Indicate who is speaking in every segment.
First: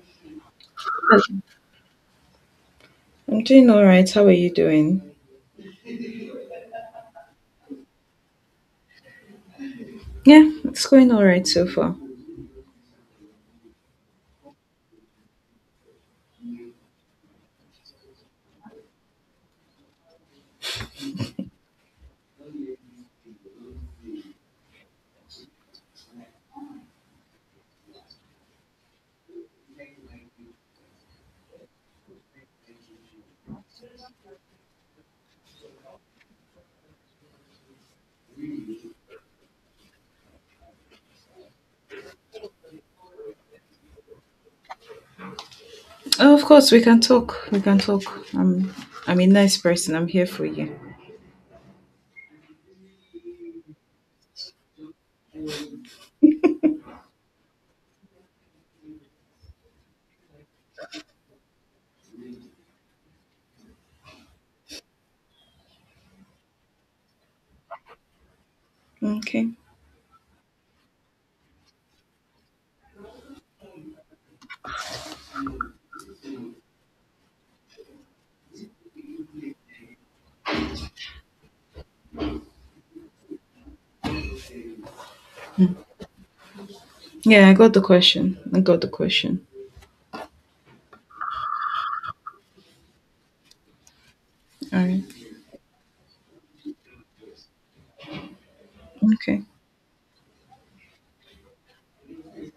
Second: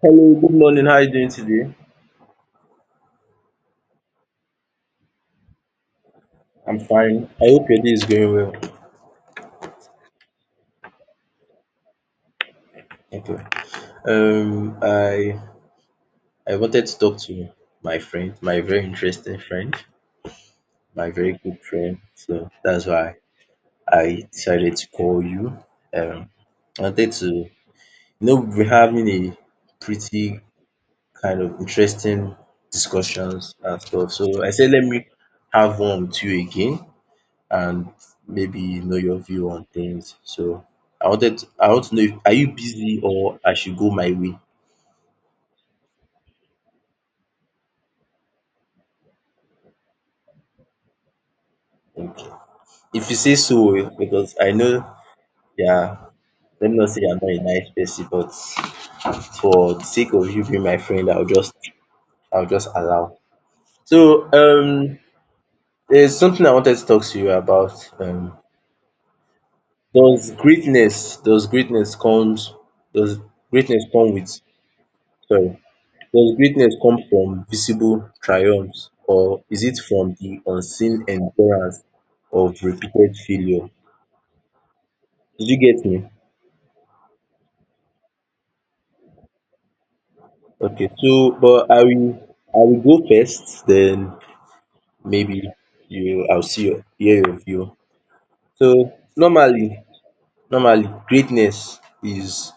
Speaker 1: Hello, good morning. How are you doing
Speaker 2: Hi.
Speaker 1: today?
Speaker 2: I'm doing all right. How are you doing?
Speaker 1: I'm fine. I hope your day is going well.
Speaker 2: Yeah, it's going all right so far.
Speaker 1: Okay. Um, I I wanted to talk to my friend, my very interesting friend, my very good friend. So that's why I decided to call you. Um, I wanted to, we're having a pretty kind of interesting discussions and stuff. So I said, let me have one with you again and maybe you know your view on things. So I want to know if are you busy or I should go my way?
Speaker 2: Oh, of course, we can talk. We can talk. I'm I'm a nice person. I'm here for you.
Speaker 1: Okay. If you say so, eh, because I know, yeah, let me not say I'm not a nice person, but for the sake of you being my friend, I'll just allow. So there's something I wanted to talk to you about.
Speaker 2: Okay.
Speaker 1: Does greatness comes does greatness come with sorry Does greatness come from visible triumphs, or is it from the unseen endurance of repeated failure? Did you get me?
Speaker 2: Yeah, I got the question. I got the question.
Speaker 1: Okay, so but I will go first, then
Speaker 2: All right.
Speaker 1: maybe you I'll see your hear your view. So
Speaker 2: Okay.
Speaker 1: normally normally greatness is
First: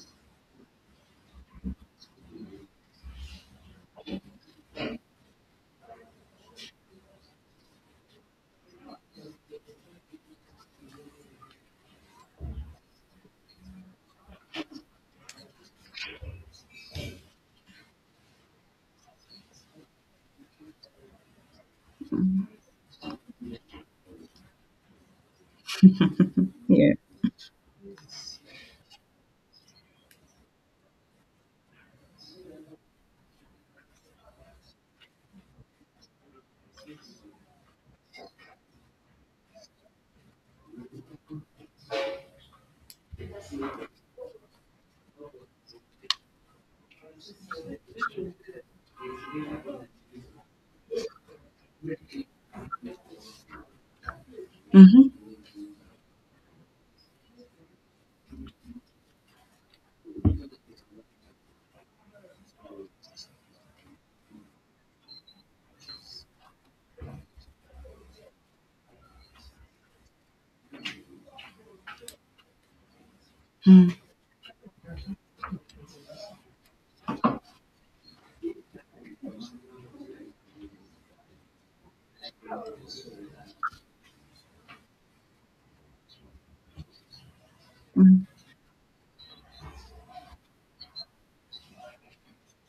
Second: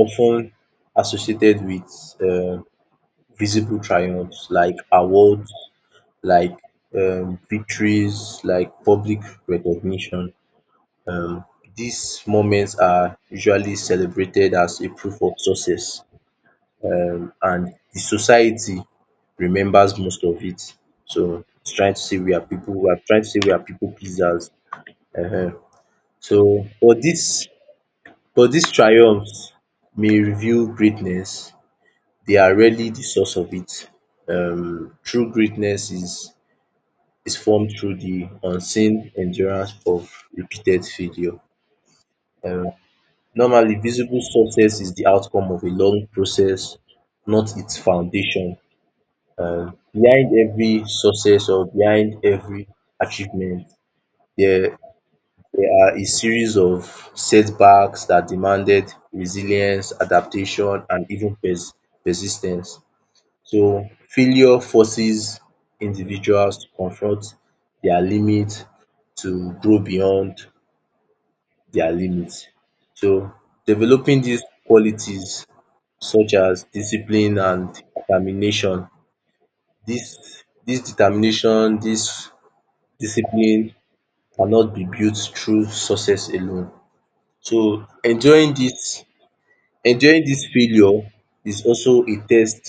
Speaker 1: often associated with um visible triumphs like awards, like victories, like public recognition. These moments are usually celebrated as a proof of success, and the society remembers most of it. So it's trying to say we are people we are trying to say we are people pleasers. Ehen. So
Speaker 2: Yeah.
Speaker 1: but these triumphs may reveal greatness, they are rarely the source of it. True greatness is formed through the unseen endurance of repeated failure. Um, Normally, visible success is the outcome of a long process, not its foundation. Behind every success or behind every achievement, there,
Speaker 2: Mhm.
Speaker 1: there are a series of setbacks that demanded resilience, adaptation, and even persistence. So, failure forces individuals to confront their limits, to grow beyond their limits. So, developing these qualities such as discipline and determination, dis dis determination dis discipline cannot be built through success alone. So
Speaker 2: Mhm.
Speaker 1: enduring dis failure is also a test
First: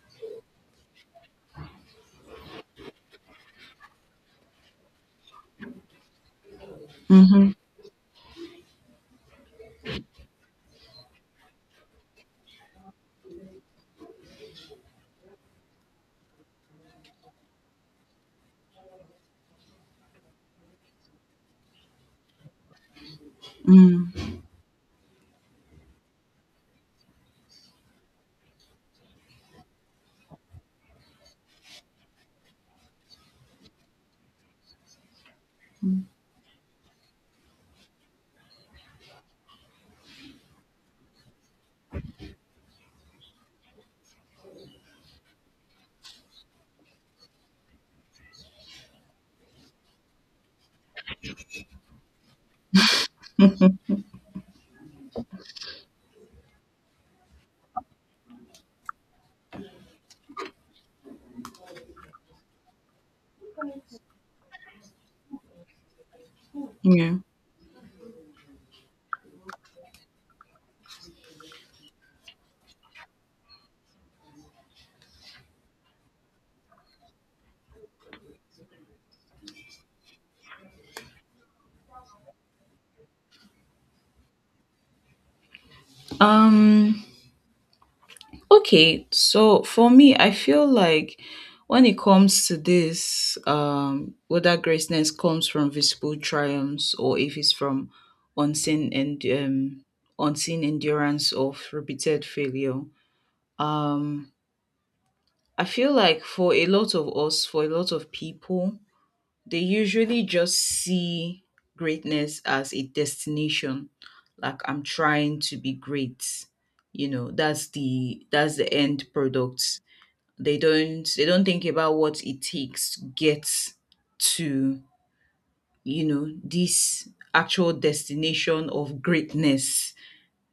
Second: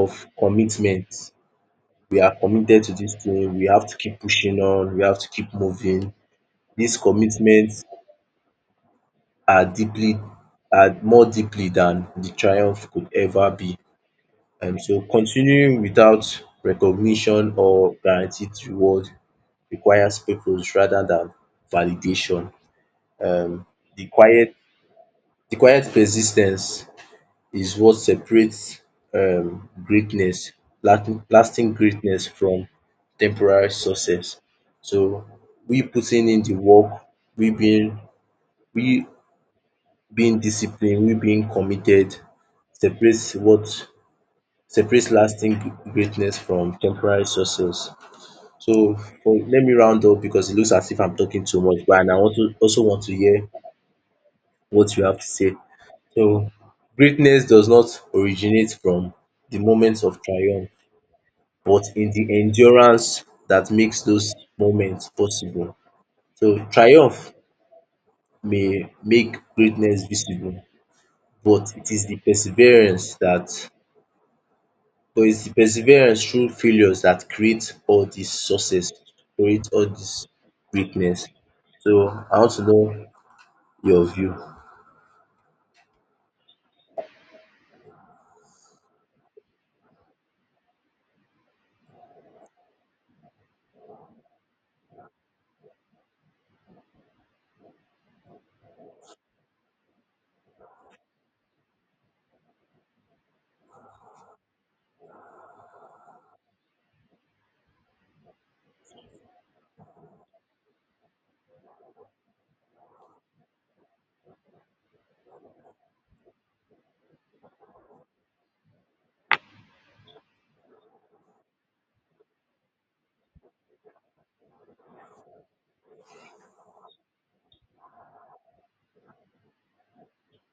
Speaker 1: of commitment. We are committed to dis thing, we have to keep pushing on, we have to keep moving. Dis
Speaker 2: Mhm.
Speaker 1: commitment are deeply are more deeply than de triumph could ever be. So continuing without recognition or guaranteed reward requires purpose rather than validation. um the
Speaker 2: Mm.
Speaker 1: quiet the quiet persistence is what separates greatness lasting lasting greatness from temporary success. So we putting in the work, we being we being disciplined, we being committed separates what separates lasting greatness from temporary success. So for let me round up because it looks as if I'm talking too much, but and I want to also want to hear what you have to say. So greatness does not originate from the moments of triumph, but in the endurance that makes those moments possible. So
Speaker 2: Yeah.
Speaker 1: triumph may make greatness visible, but it is the perseverance that but it's the perseverance through failures that create all this greatness. So I want to know your view.
Speaker 2: Um. Okay, so for me, I feel like when it comes to this, whether greatness comes from visible triumphs or if it's from unseen and um, unseen endurance of repeated failure, um, I feel like for a lot of us, for a lot of people, they usually just see greatness as a destination. Like I'm trying to be great. That's the end product. They don't think about what it takes to get to this actual destination of greatness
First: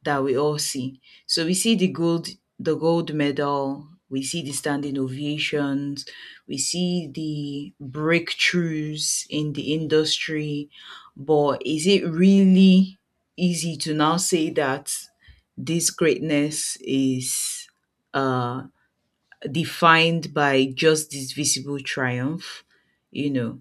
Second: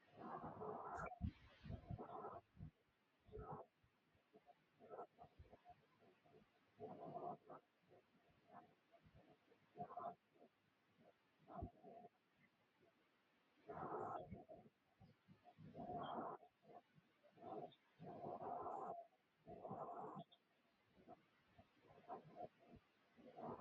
Speaker 2: that we all see. So we see the gold medal, we see the standing ovations, we see the breakthroughs in the industry, but is it really easy to now say that this greatness is uh defined by just this visible triumph, you know,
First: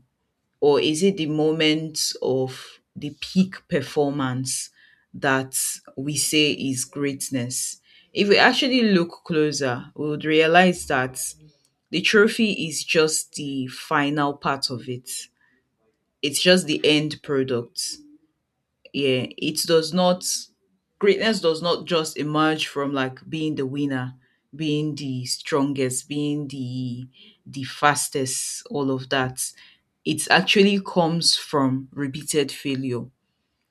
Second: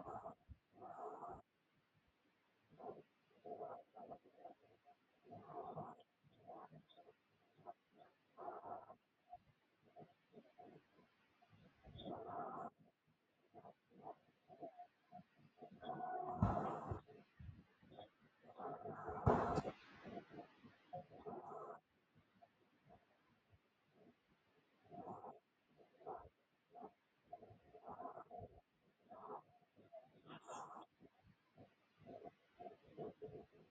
Speaker 2: or is it the moment of the peak performance that we say is greatness? If we actually look closer, we would realize that the trophy is just the final part of it. It's just the end product. Yeah, it does not greatness does not just emerge from like being the winner, being the strongest, being the fastest, all of that. It actually comes from repeated failure.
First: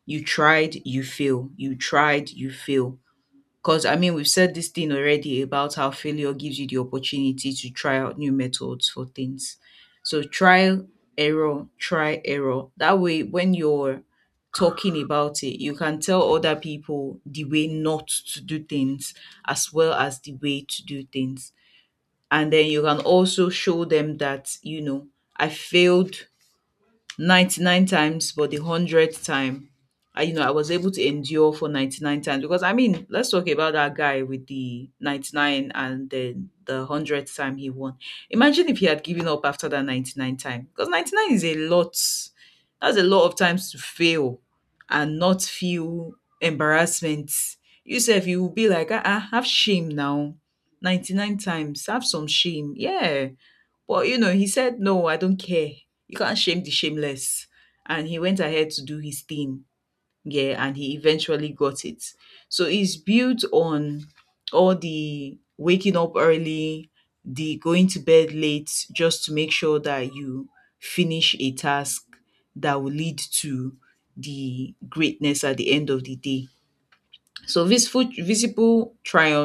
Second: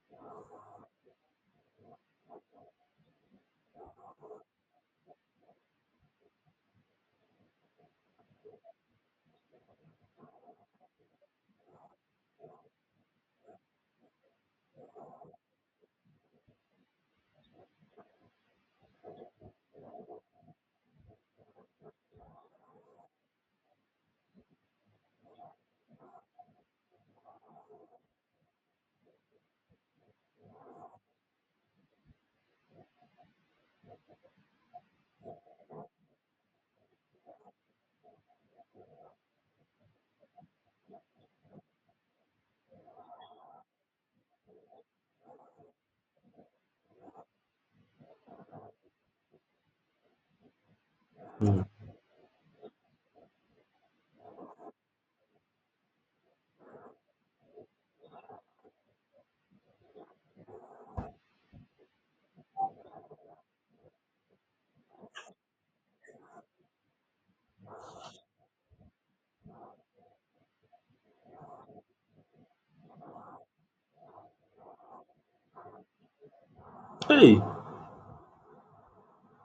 Speaker 2: You tried, you fail, you tried, you fail. Because, I mean, we've said this thing already about how failure gives you the opportunity to try out new methods for things. So, trial, error, try, error. That way, when you're talking about it, you can tell other people the way not to do things as well as the way to do things. And then you can also show them that, I failed 99 times, but the 100th time, I was able to endure for 99 times, because I mean, let's talk about that guy with the 99 and then the 100th time he won. Imagine if he had given up after that 99 time, because 99 is a lot. That's a lot of times to fail and not feel embarrassment. Yourself, you will be like, ah, ah, have shame now. 99
Speaker 1: Mm.
Speaker 2: times, have some shame. Yeah, but he said, "No, I don't care. You can't shame the shameless." And he went ahead to do his thing. Yeah, and he eventually got it. So it's built on all the waking up early, the going to bed late, just to make sure that you finish a task that will lead to the greatness at the end of the day.
Speaker 1: Hey,
Speaker 2: So these visible triumphs,